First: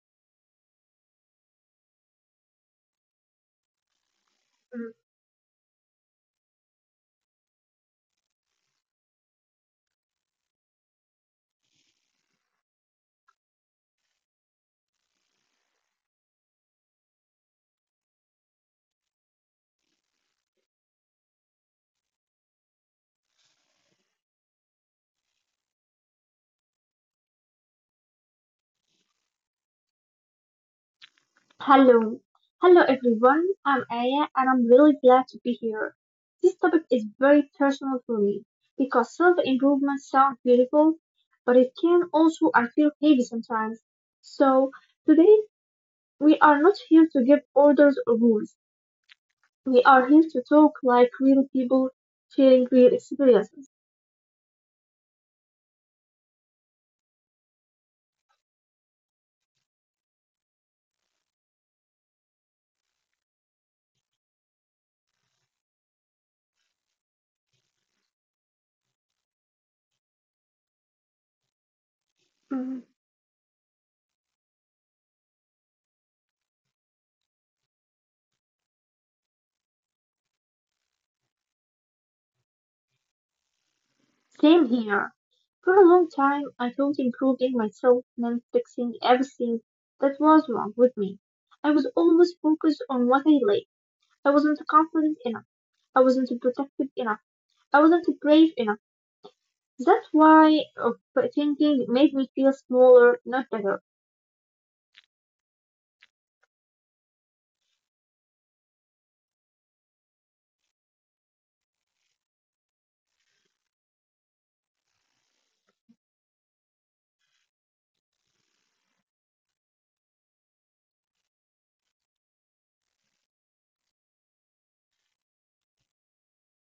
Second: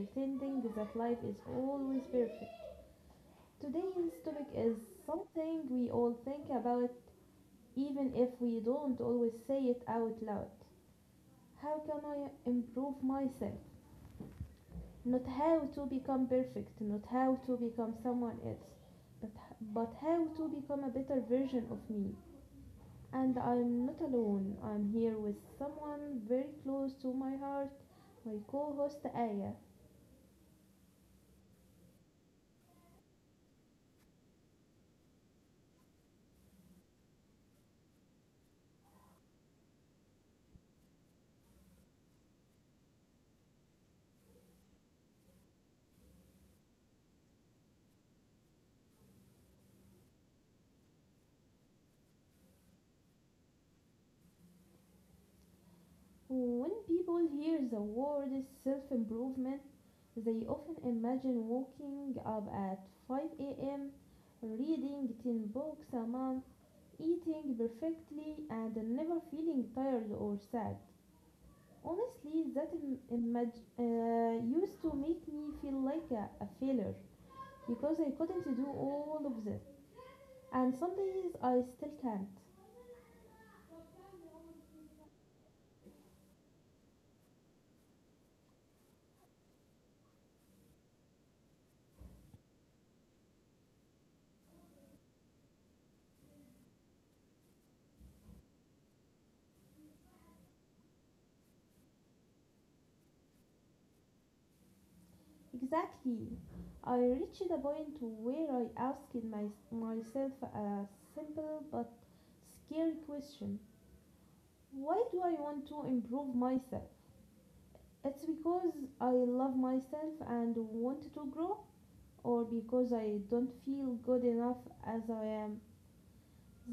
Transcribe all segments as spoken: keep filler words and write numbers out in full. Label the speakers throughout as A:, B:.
A: pretending that life is always perfect. Today's topic is
B: Mm.
A: something we all think about even if we don't always say it out loud. How can I improve myself? Not how to become perfect, not how to become someone else, but, but how to become a better version of me. And I'm not alone, I'm here with someone very close to my heart, my co host Aya.
B: Hello. Hello everyone. I'm Aya and I'm really glad to be here. This topic is very personal for me because self-improvement sounds beautiful, but it can also I feel heavy sometimes. So today we are not here to give orders or rules. We are here to talk like real people sharing real experiences.
A: When people hear the word self improvement, they often imagine waking up at five a m, reading ten books a month, eating perfectly, and never feeling tired or sad. Honestly, that Im- imag- uh, used to make me feel like a, a failure because I couldn't do all of that, and some days I still can't.
B: Same here. For a long time, I thought improving myself meant fixing everything that was wrong with me. I was always focused on what I lacked. I wasn't confident enough. I wasn't protective enough. I wasn't brave enough. That's why of thinking made me feel smaller, not better.
A: Exactly. I reached a point where I asked my, myself a simple but scary question. Why do I want to improve myself? It's because I love myself and want to grow, or because I don't feel good enough as I am.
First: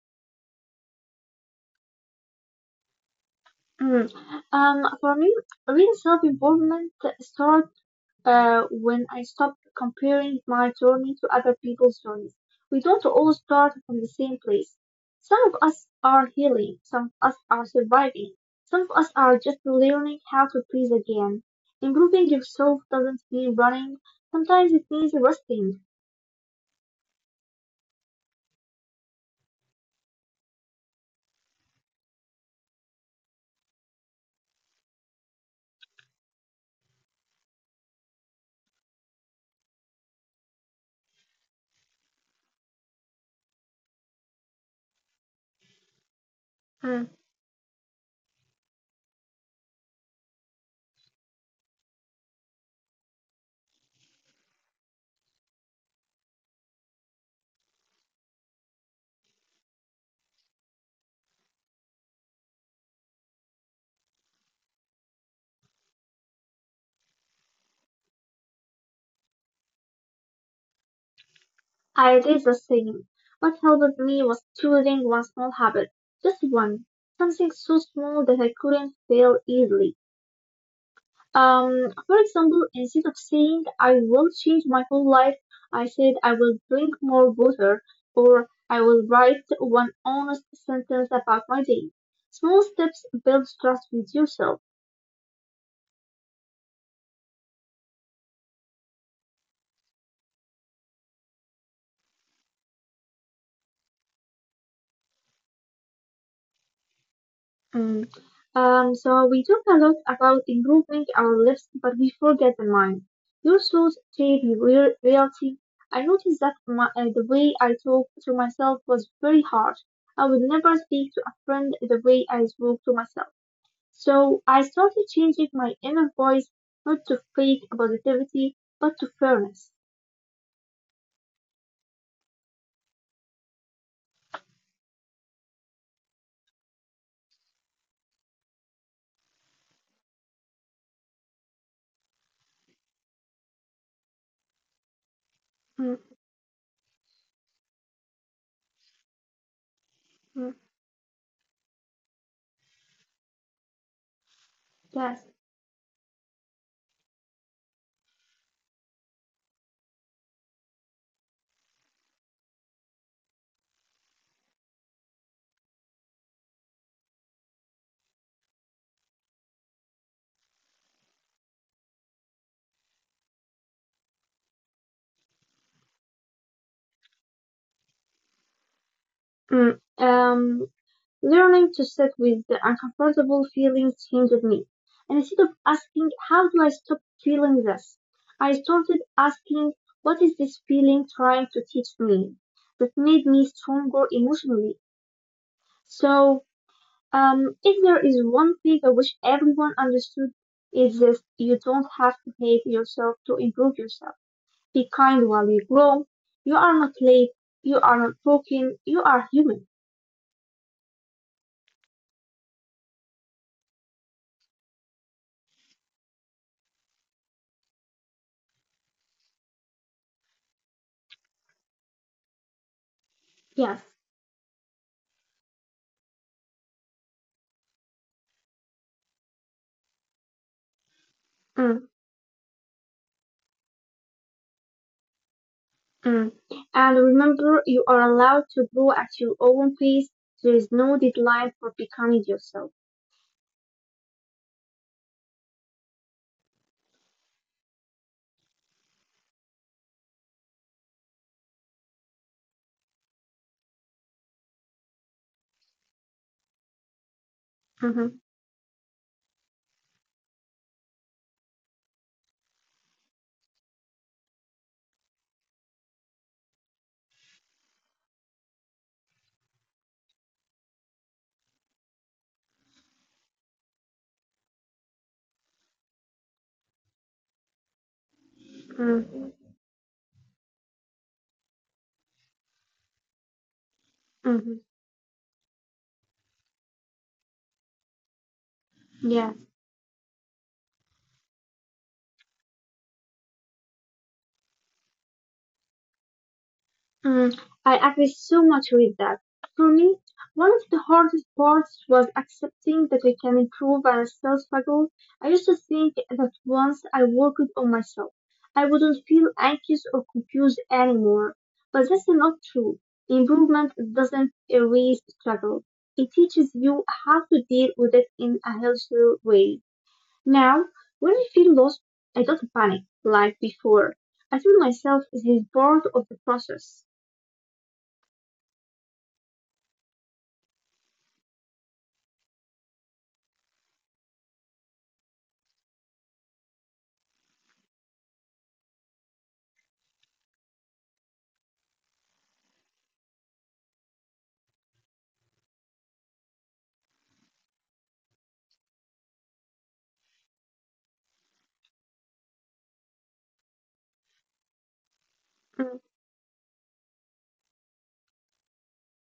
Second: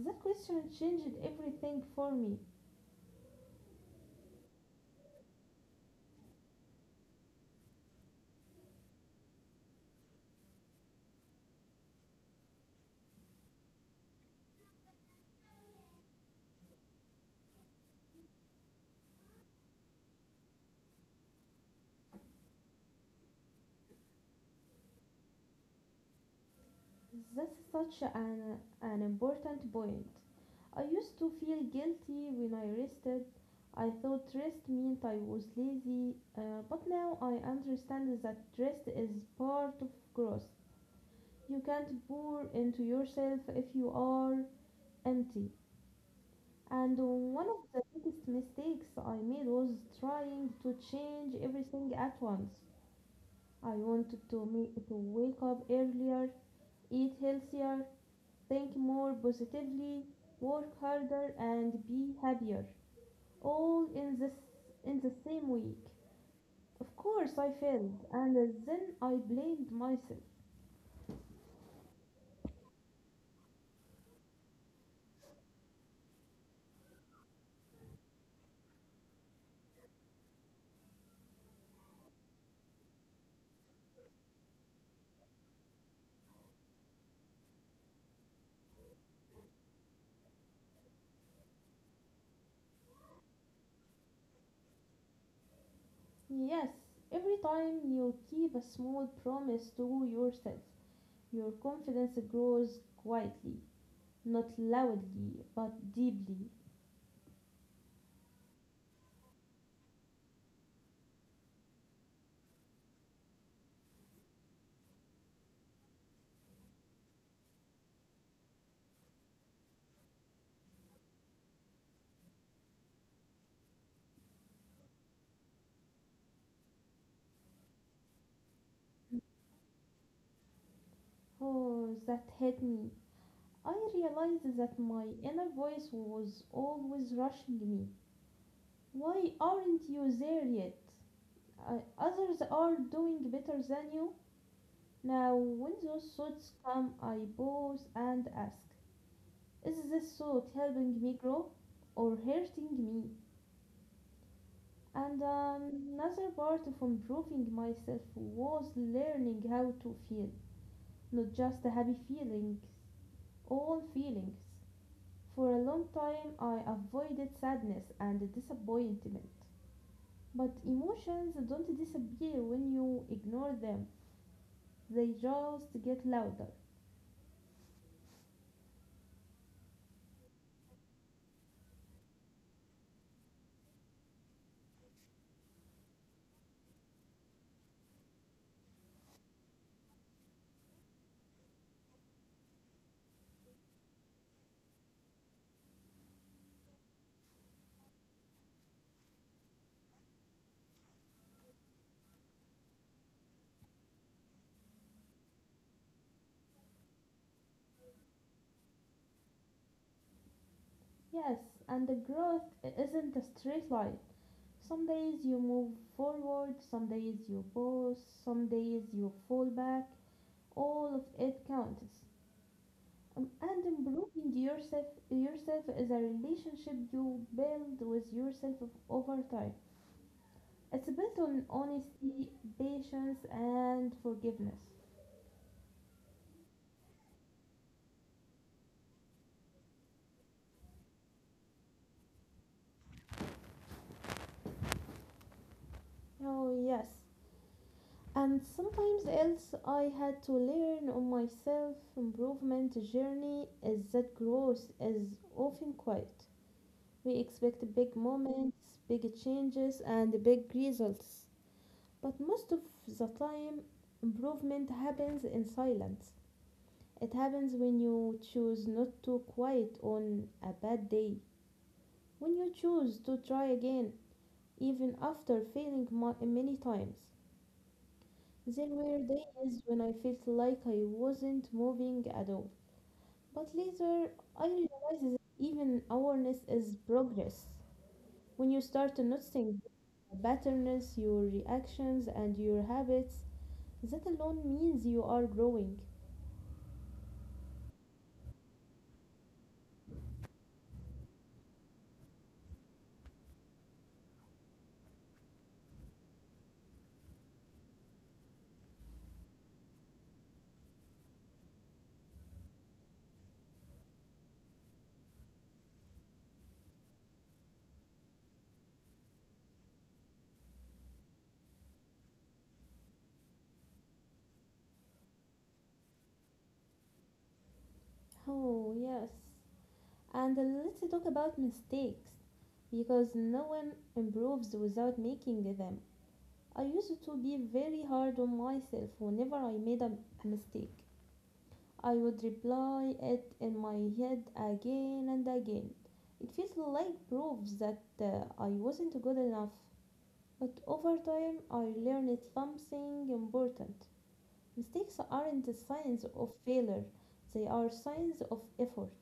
A: That question changed everything for me.
B: Mm. Um, for me, real self-improvement starts uh, when I stopped comparing my journey to other people's journeys. We don't all start from the same place. Some of us are healing, some of us are surviving, some of us are just learning how to breathe again. Improving yourself doesn't mean running, sometimes it means resting.
A: That's such an, an important point. I used to feel guilty when I rested. I thought rest meant I was lazy, uh, but now I understand that rest is part of growth. You can't pour into yourself if you are empty. And
B: Mm.
A: one of the biggest mistakes I made was trying to change everything at once. I wanted to make to wake up earlier, eat healthier, think more positively, work harder, and be happier. All in this in the same week. Of course, I failed, and then I blamed myself.
B: I did the same. What helped me was choosing one small habit, just one, something so small that I couldn't fail easily. Um, for example, instead of saying, I will change my whole life, I said, I will drink more water, or I will write one honest sentence about my day. Small steps build trust with yourself.
A: Yes, every time you keep a small promise to yourself, your confidence grows quietly, not loudly, but deeply.
B: Mm. Um, so we talk a lot about improving our lives, but we forget the mind. Your thoughts shape your real reality. I noticed that my, uh, the way I talk to myself was very hard. I would never speak to a friend the way I spoke to myself. So I started changing my inner voice not to fake positivity, but to fairness.
A: Oh, that hit me. I realized that my inner voice was always rushing me. Why aren't you there yet? Uh, others are doing better than you. Now, when
B: Mm,
A: those thoughts come, I pause and ask, is this
B: mm,
A: thought helping me grow or hurting me? And
B: yes.
A: um, another part of improving myself was learning how to feel, not just the happy feelings, all feelings. For a long time, I avoided sadness and disappointment. But emotions don't disappear when you ignore them, they just get louder.
B: Mm, um, Learning to sit with the uncomfortable feelings changed me. And instead of asking, how do I stop feeling this? I started asking, what is this feeling trying to teach me? That made me stronger emotionally. So Um, if there is one thing I wish everyone understood, is this you don't have to hate yourself to improve yourself. Be kind while you grow. You are not late. You are not broken. You are human.
A: Yes, and the growth isn't a straight line. Some days you move forward, some days you pause, some days you fall back. All of it counts. Um, and
B: Yes.
A: improving yourself yourself is a relationship you build with yourself of- over time. It's built on
B: Mm,
A: honesty, patience, and forgiveness.
B: mm. And remember, you are allowed to grow at your own pace. There is no deadline for becoming yourself.
A: Oh yes, and sometimes else I had to learn on my self improvement journey is that growth is often quiet. We expect big
B: Mm-hmm,
A: moments, big changes and big results, but most of the time improvement happens in silence. It happens when you choose not to quit on a bad day, when you choose to try again even after failing mu- many times. There were
B: mm-hmm,
A: days when I felt like I wasn't moving at all. But later, I
B: mm-hmm.
A: realized that even awareness is progress. When you start
B: Yeah.
A: noticing your patterns, your reactions, and your habits, that alone means you are growing.
B: Mm, I agree so much with that. For me, one of the hardest parts was accepting that I can improve and still struggle. I used to think that once I worked on myself, I wouldn't feel anxious or confused anymore. But that's not true. Improvement doesn't erase struggle. It teaches you how to deal with it in a healthier way. Now, when I feel lost, I don't panic like before. I tell myself this is part of the process.
A: Oh, yes. And let's talk about mistakes, because no one improves without making them. I used to be very hard on myself whenever I made a a mistake. I would reply it in my head again and again. It feels like proof that uh, I wasn't good enough. But over time, I learned something important. Mistakes aren't
B: Mm,
A: signs of failure, they are signs of effort.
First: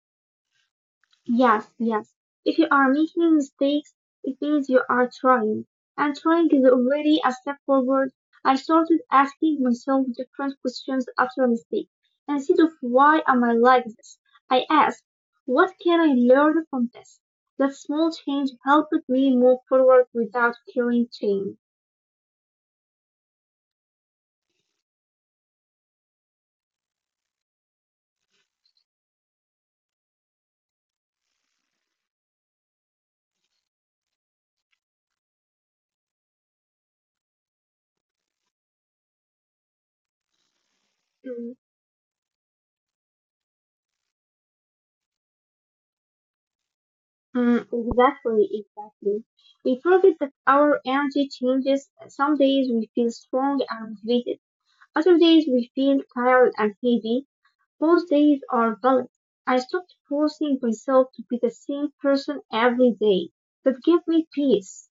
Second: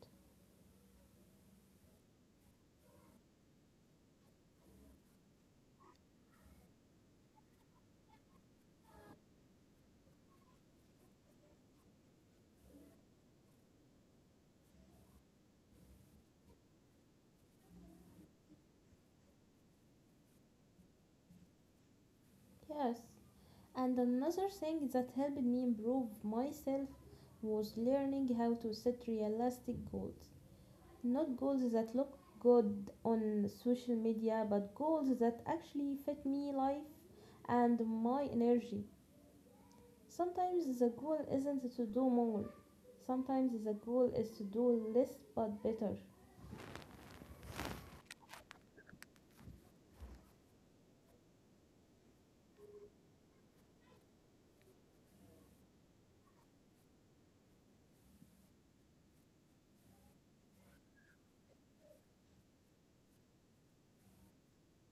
B: Yes, yes. If you are making mistakes, it means you are trying. And trying is already a step forward. I started asking myself different questions after a mistake. Instead of why am I like this, I asked, what can I learn from this? That small change helped me move forward without carrying shame.
A: Yes. And another thing that helped me improve myself was learning how to set realistic goals. Not goals that look good on social media, but goals that actually fit me life and my energy. Sometimes the goal
B: Mm,
A: isn't to do more. Sometimes the goal is to do less but better.
B: mm, exactly, exactly. We forget that our energy changes. Some days we feel strong and motivated. Other days we feel tired and heavy. Both days are valid. I stopped forcing myself to be the same person every day. That gave me peace.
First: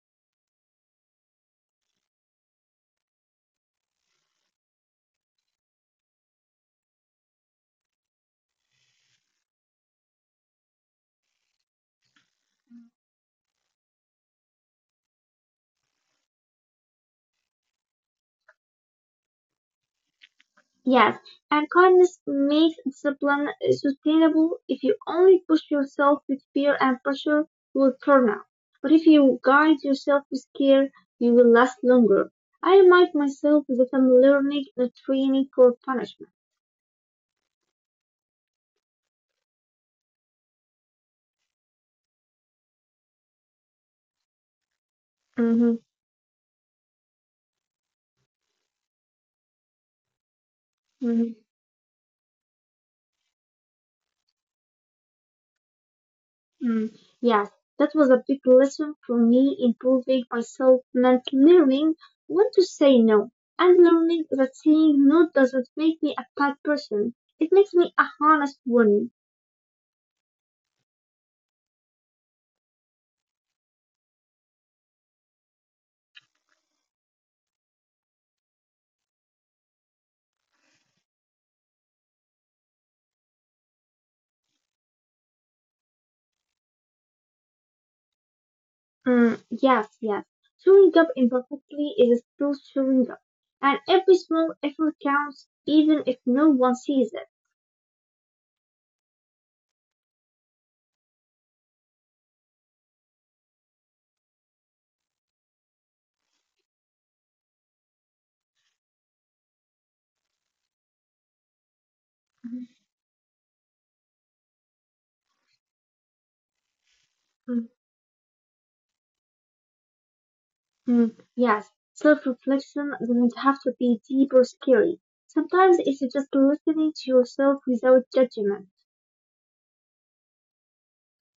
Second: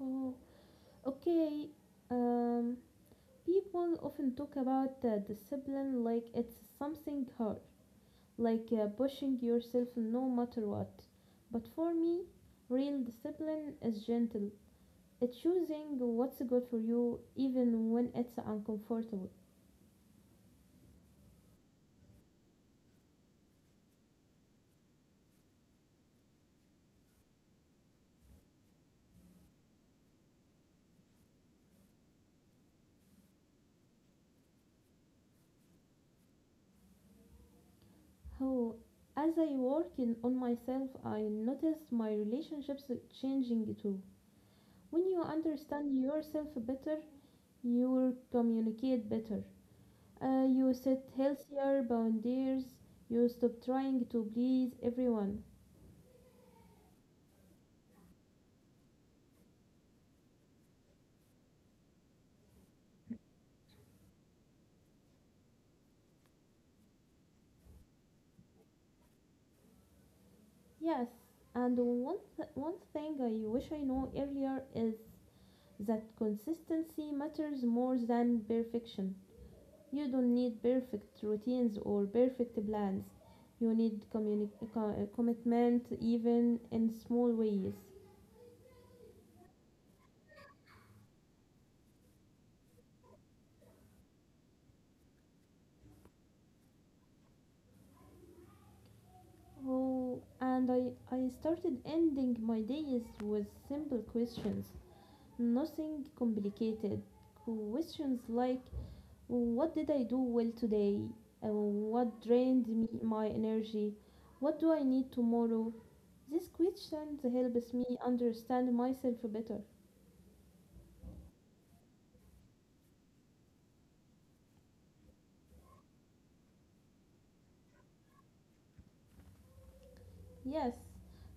A: Oh, okay. Um, People often talk about uh, discipline like it's something hard, like uh, pushing yourself no matter what. But for me, real discipline is gentle. It's choosing what's good for you even when it's uncomfortable.
B: Yes, and kindness makes discipline sustainable. If you only push yourself with fear and pressure, you will burn out. But if you guide yourself with care, you will last longer. I remind myself that I'm learning, not training for punishment.
A: How as I work in, on myself, I notice my relationships changing too. When you
B: hmm
A: understand yourself better, you will communicate better. Uh, you set healthier boundaries. You stop trying to please everyone.
B: Mm, yes, that was a big lesson for me in proving myself meant learning when to say no and learning that saying no doesn't make me a bad person. It makes me a honest woman.
A: Yes, and one, th- one thing I wish I know earlier is that consistency matters more than perfection. You don't need perfect routines or perfect plans. You need communi- co- uh, commitment, even in small ways.
B: Mm, yes, yes. Showing up imperfectly is still showing up. And every small effort counts even if no one sees it.
A: Oh, and I, I started ending my days with simple questions, nothing complicated. Questions like, what did I do well today? Uh, what drained me my energy? What do I need tomorrow? These questions
B: Mm,
A: helps me understand myself better.
B: mm, Yes, self reflection doesn't have to be deep or scary. Sometimes it's just listening to yourself without judgment.
A: Yes,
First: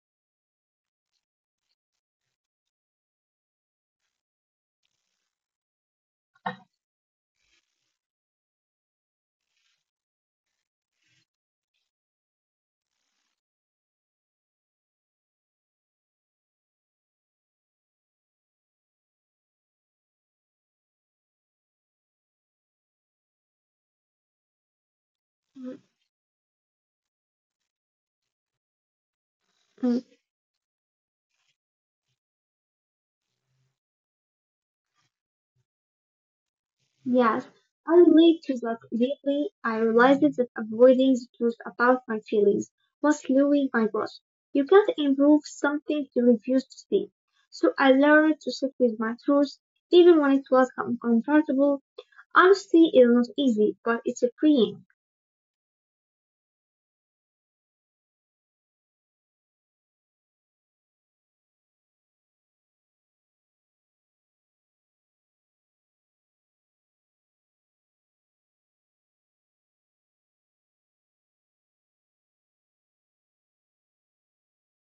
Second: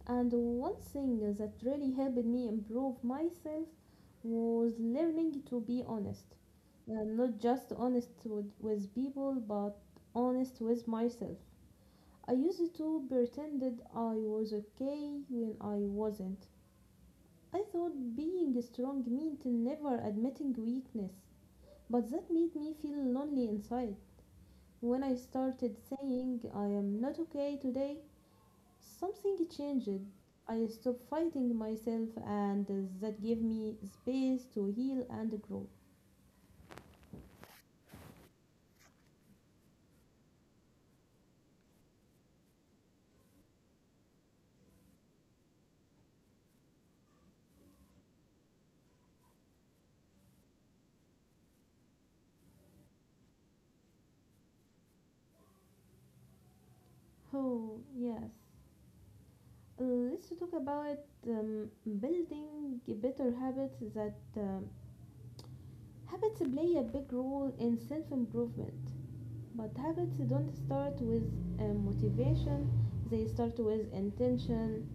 A: and one thing that really helped me improve myself was learning to be honest. And not just honest with, with people, but honest with myself. I used to pretended I was okay when I wasn't. I thought being strong meant never admitting weakness, but that made me feel lonely inside. When I started saying I am not okay today, something
B: Mm,
A: changed. I stopped fighting myself, and that gave me space to heal and grow.
B: Yes, I relate to that deeply. I realized that avoiding the truth about my feelings was slowing my growth. You can't improve something you refuse to see. So I learned to sit with my truth, even when it was uncomfortable. Honesty is not easy, but it's a freeing.
A: Oh, yes. Let's talk about um, building better habits. That um, Habits play a big role in self improvement. But habits don't start with um, motivation, they start with intention.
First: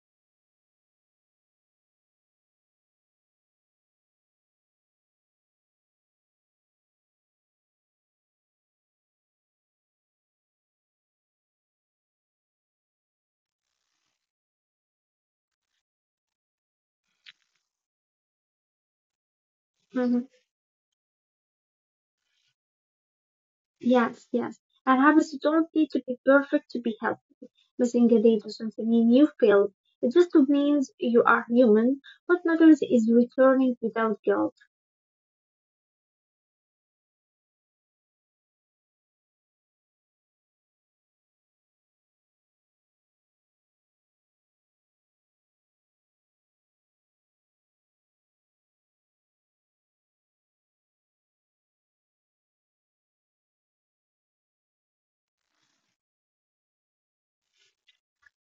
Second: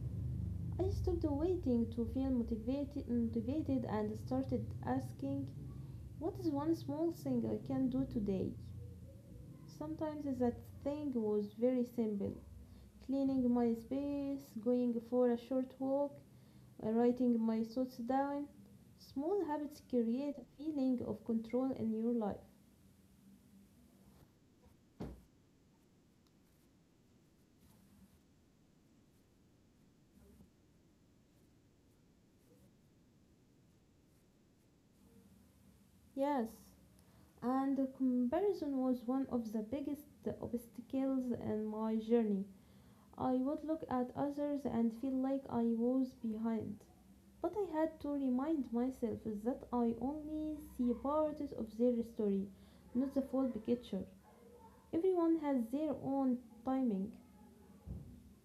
A: I stopped waiting to feel motivated, motivated and started asking, what is one small thing I can do today? Sometimes that thing was very simple: cleaning my space, going for a short walk, writing my thoughts down. Small habits
B: Mhm.
A: create a feeling of control in your life.
B: Yes, yes. And habits don't need to be perfect to be helped. Missing a day doesn't mean you failed. It just means you are human. What matters is returning without guilt.
A: Yes, and comparison was one of the biggest obstacles in my journey. I would look at others and feel like I was behind. But I had to remind myself that I only see part of their story, not the full picture. Everyone has their own timing.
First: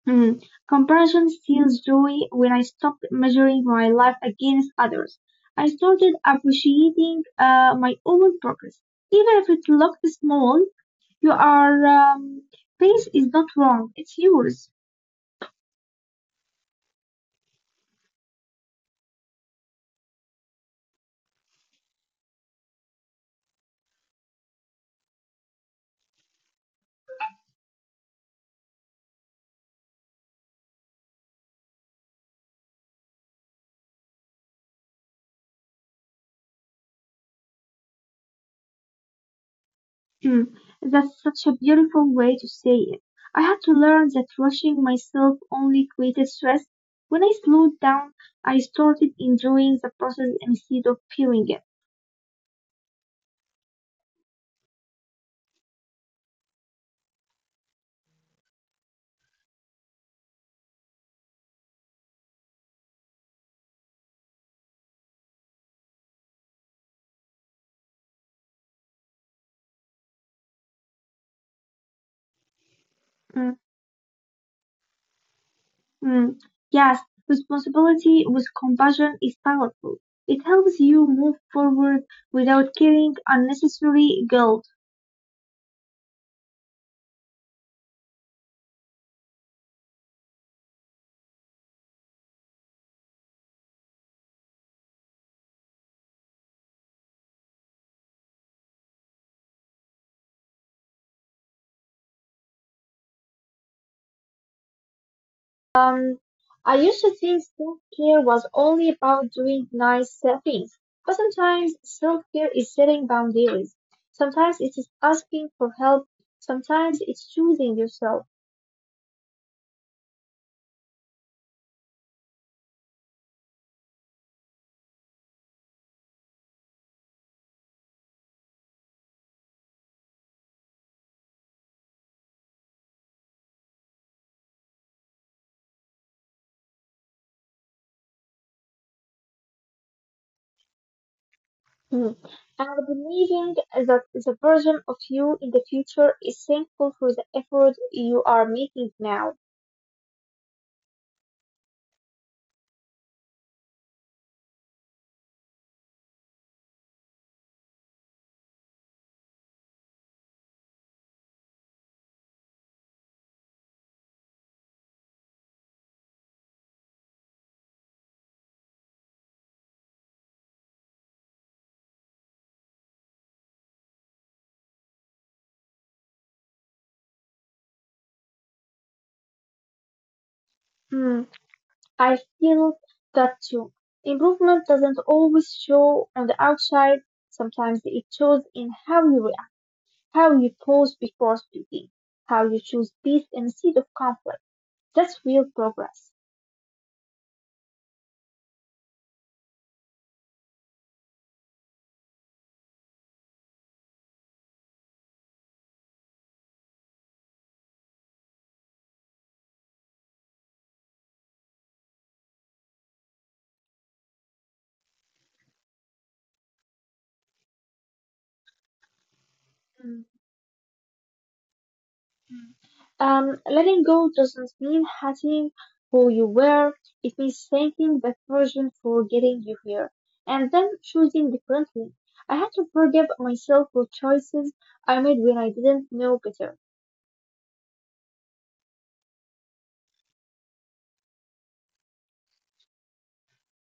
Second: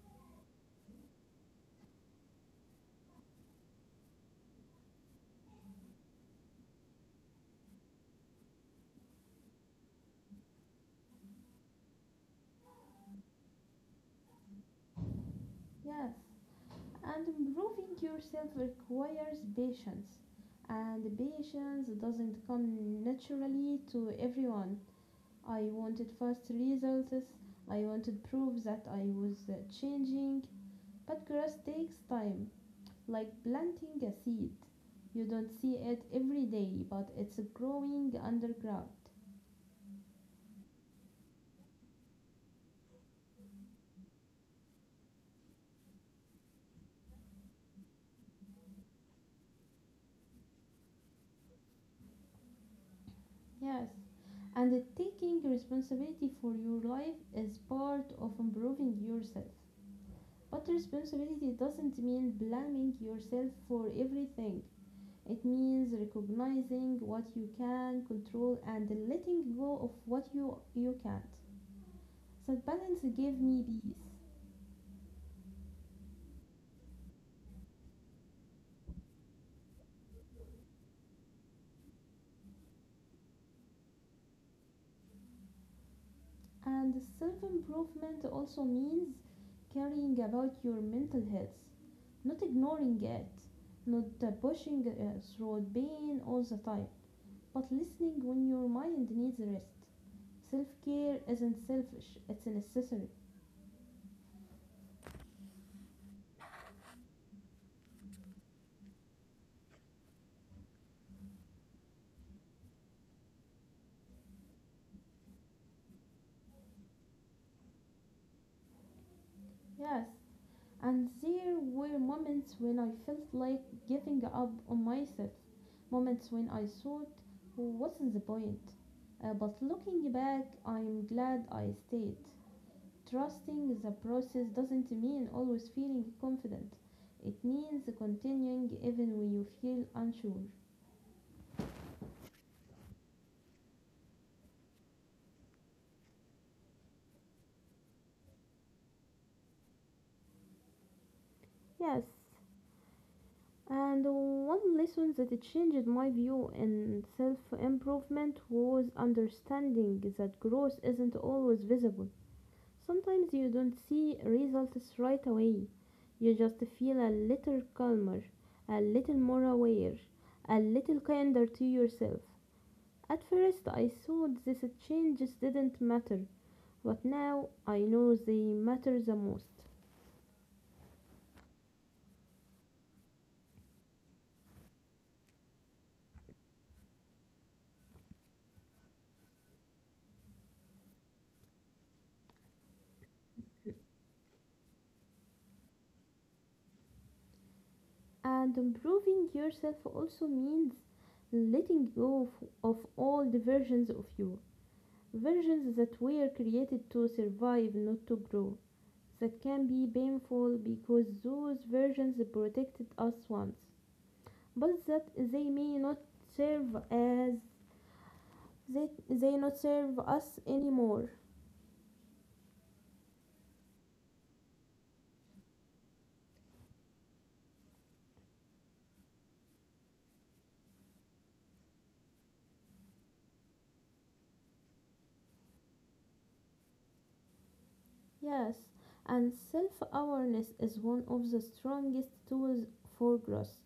B: Mhm. Comparison steals joy when I stopped measuring my life against others. I started appreciating uh, my own progress. Even if it looked small, your um, pace is not wrong, it's yours.
A: Yes, and improving yourself requires patience, and patience doesn't come naturally to everyone. I wanted fast results, I wanted proof that I was uh, changing, but growth takes time, like planting a seed. You don't see it every day, but it's growing underground.
B: Mm, That's such a beautiful way to say it. I had to learn that rushing myself only created stress. When I slowed down, I started enjoying the process instead of feeling it.
A: Yes. And taking responsibility for your life is part of improving yourself. But responsibility doesn't mean blaming yourself for everything. It means recognizing what you can control and letting go of what you, you can't. That balance gave
B: Hmm.
A: me peace.
B: Mm, yes, responsibility with compassion is powerful. It helps you move forward without carrying unnecessary guilt.
A: And self improvement also means caring about your mental health, not ignoring it, not uh, pushing uh, through pain all the time, but listening when your mind needs rest. Self care isn't selfish, it's necessary.
B: Um, I used to think self-care was only about doing nice uh, things, but sometimes self-care is setting boundaries. Sometimes it is asking for help. Sometimes it's choosing yourself.
A: Yes, and there were moments when I felt like giving up on myself, moments when I thought, what's the point? Uh, but looking back, I'm glad I stayed. Trusting the process doesn't mean always feeling confident. It means continuing even when you feel unsure.
B: Mm. And believing that the version of you in the future is thankful for the effort you are making now.
A: Yes, and one lesson that it changed my view in self improvement was understanding that growth isn't always visible. Sometimes you don't see results right away, you just feel a little calmer, a little more aware, a little kinder to yourself. At first I thought these changes didn't matter, but now I know they matter the most.
B: Hmm. I feel that too. Improvement doesn't always show on the outside. Sometimes it shows in how you react, how you pause before speaking, how you choose peace instead of conflict. That's real progress.
A: And improving yourself also means letting go of, of old versions of you, versions that were created to survive, not to grow. That can be painful because those versions protected us once, but that they may not serve as they, they not serve
B: Mm,
A: us anymore.
B: mm. Um, letting go doesn't mean hating who you were. It means thanking that person for getting you here and then choosing differently. I had to forgive myself for choices I made when I didn't know better.
A: Yes, and self awareness is one of the strongest tools for growth.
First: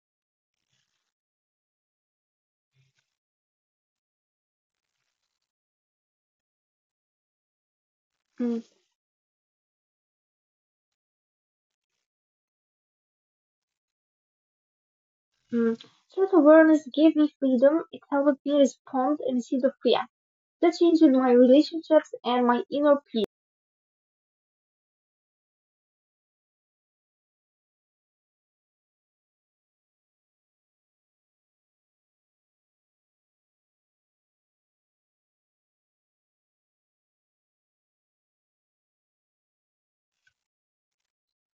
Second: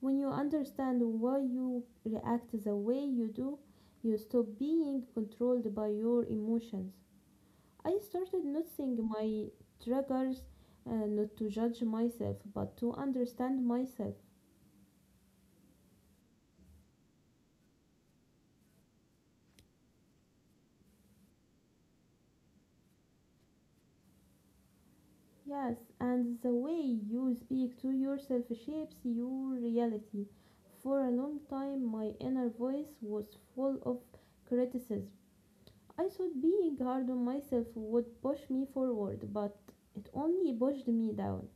A: When you understand why you react the way you do, you stop being controlled by your emotions. I started noticing my triggers, uh, not to judge myself but to understand myself.
B: Mm. Self-awareness gave me freedom, it helped me respond instead of react. That changed my relationships and my inner peace.
A: Yes, and the way you speak to yourself shapes your reality. For a long time, my inner voice was full of criticism. I thought being hard on myself would push me forward, but it only pushed me down.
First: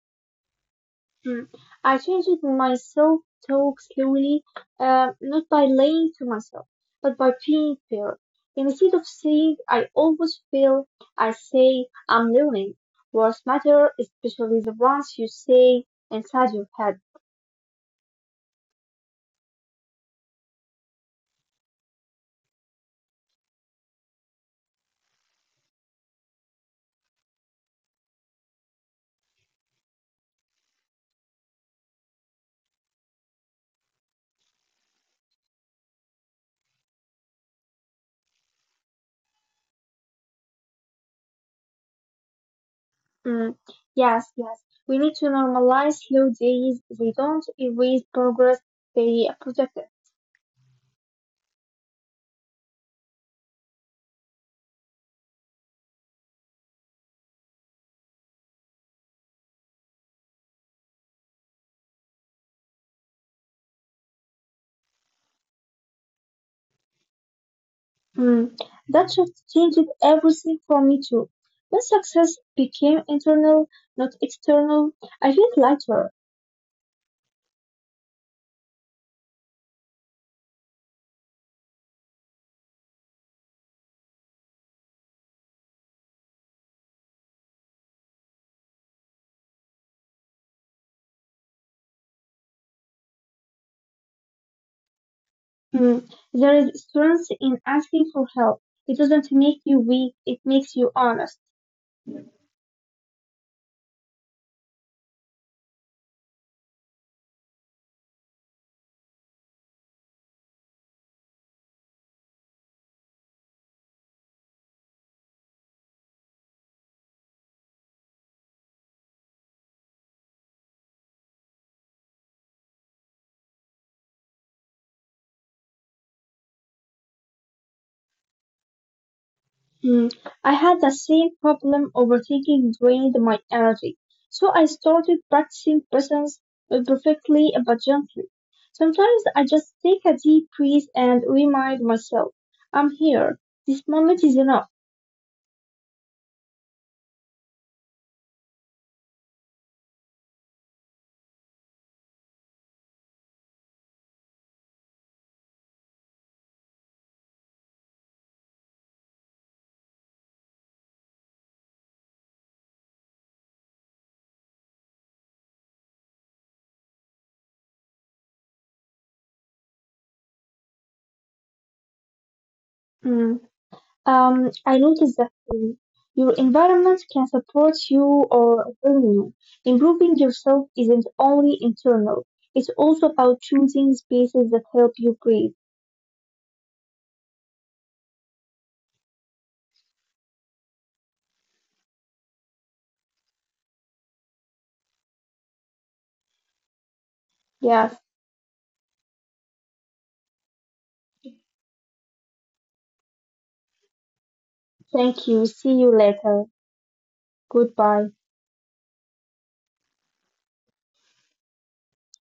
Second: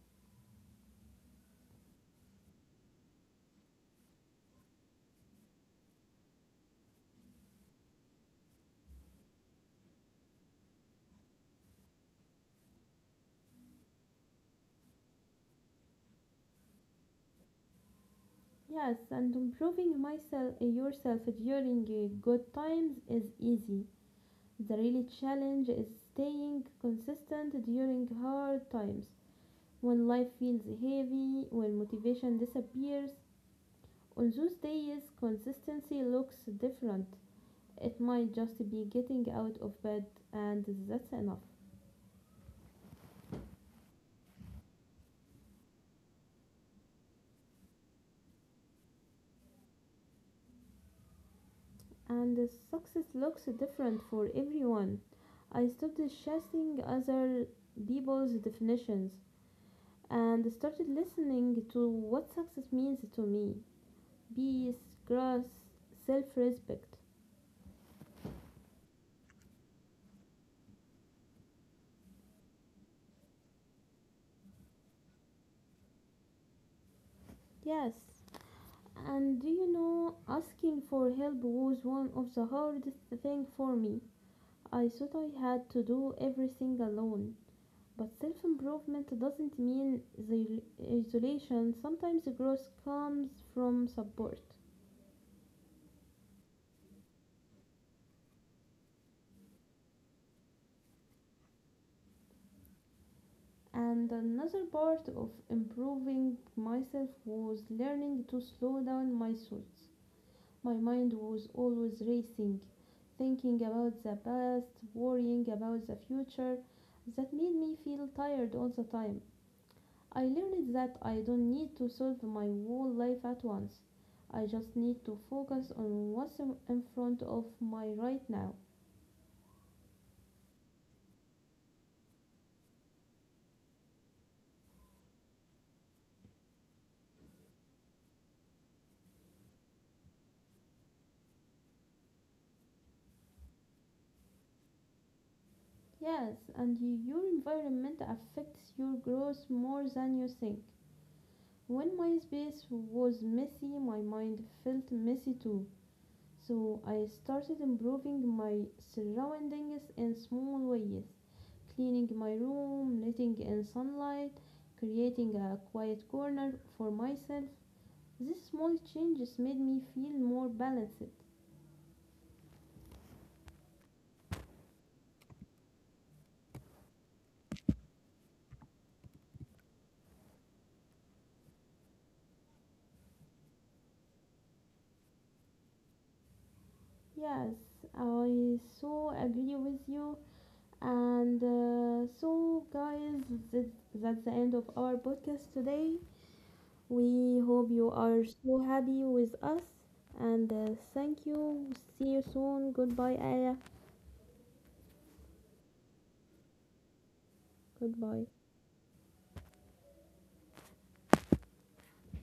B: Mm. I changed my self-talk slowly, uh, not by lying to myself, but by being fair. Instead of saying I always fail, I say I'm learning. Words matter, especially the ones you say inside your head.
A: Yes, and improving myself yourself during uh, good times is easy. The really challenge is staying consistent during hard times. When life feels heavy, when motivation disappears, on those days consistency looks different. It might just be getting out of bed and that's enough.
B: Mm, yes, yes. We need to normalize slow days. They don't erase progress, they protect it.
A: And the success looks different for everyone. I stopped chasing other people's definitions and started listening to what success means to me: peace, growth, self respect.
B: Mm. That shift changed everything for me too. When success became internal, not external, I felt lighter.
A: Yes, and do you know, asking for help was one of the hardest things for me. I thought I had to do everything alone. But self improvement doesn't mean isol- isolation, sometimes growth comes from support.
B: Mm. There is strength in asking for help. It doesn't make you weak, it makes you honest.
A: And another part of improving myself was learning to slow down my thoughts. My mind was always racing, thinking about the past, worrying about the future. That made me feel tired all the time. I learned that I don't need to solve my whole life at once. I just need to focus on what's in front of my right now.
B: Mm, I had the same problem overthinking drained my energy, so I started practicing presence uh, perfectly but gently. Sometimes I just take a deep breath and remind myself, I'm here. This moment is enough.
A: Yes, and your environment affects your growth more than you think. When my space was messy, my mind felt messy too. So I started improving my surroundings in small ways, cleaning my room, letting in sunlight, creating a quiet corner for myself. These small changes made me feel more balanced.
B: Mm. Um, I noticed that um, your environment can support you or harm you. Improving yourself isn't only internal, it's also about choosing spaces that help you breathe.
A: Yes, I so agree with you. And uh, so, guys, th- that's the end of our podcast today. We hope you
B: Yes.
A: are so happy with us. And uh, thank you. See you soon. Goodbye, Aya.
B: Thank you. See you later. Goodbye.
A: Goodbye.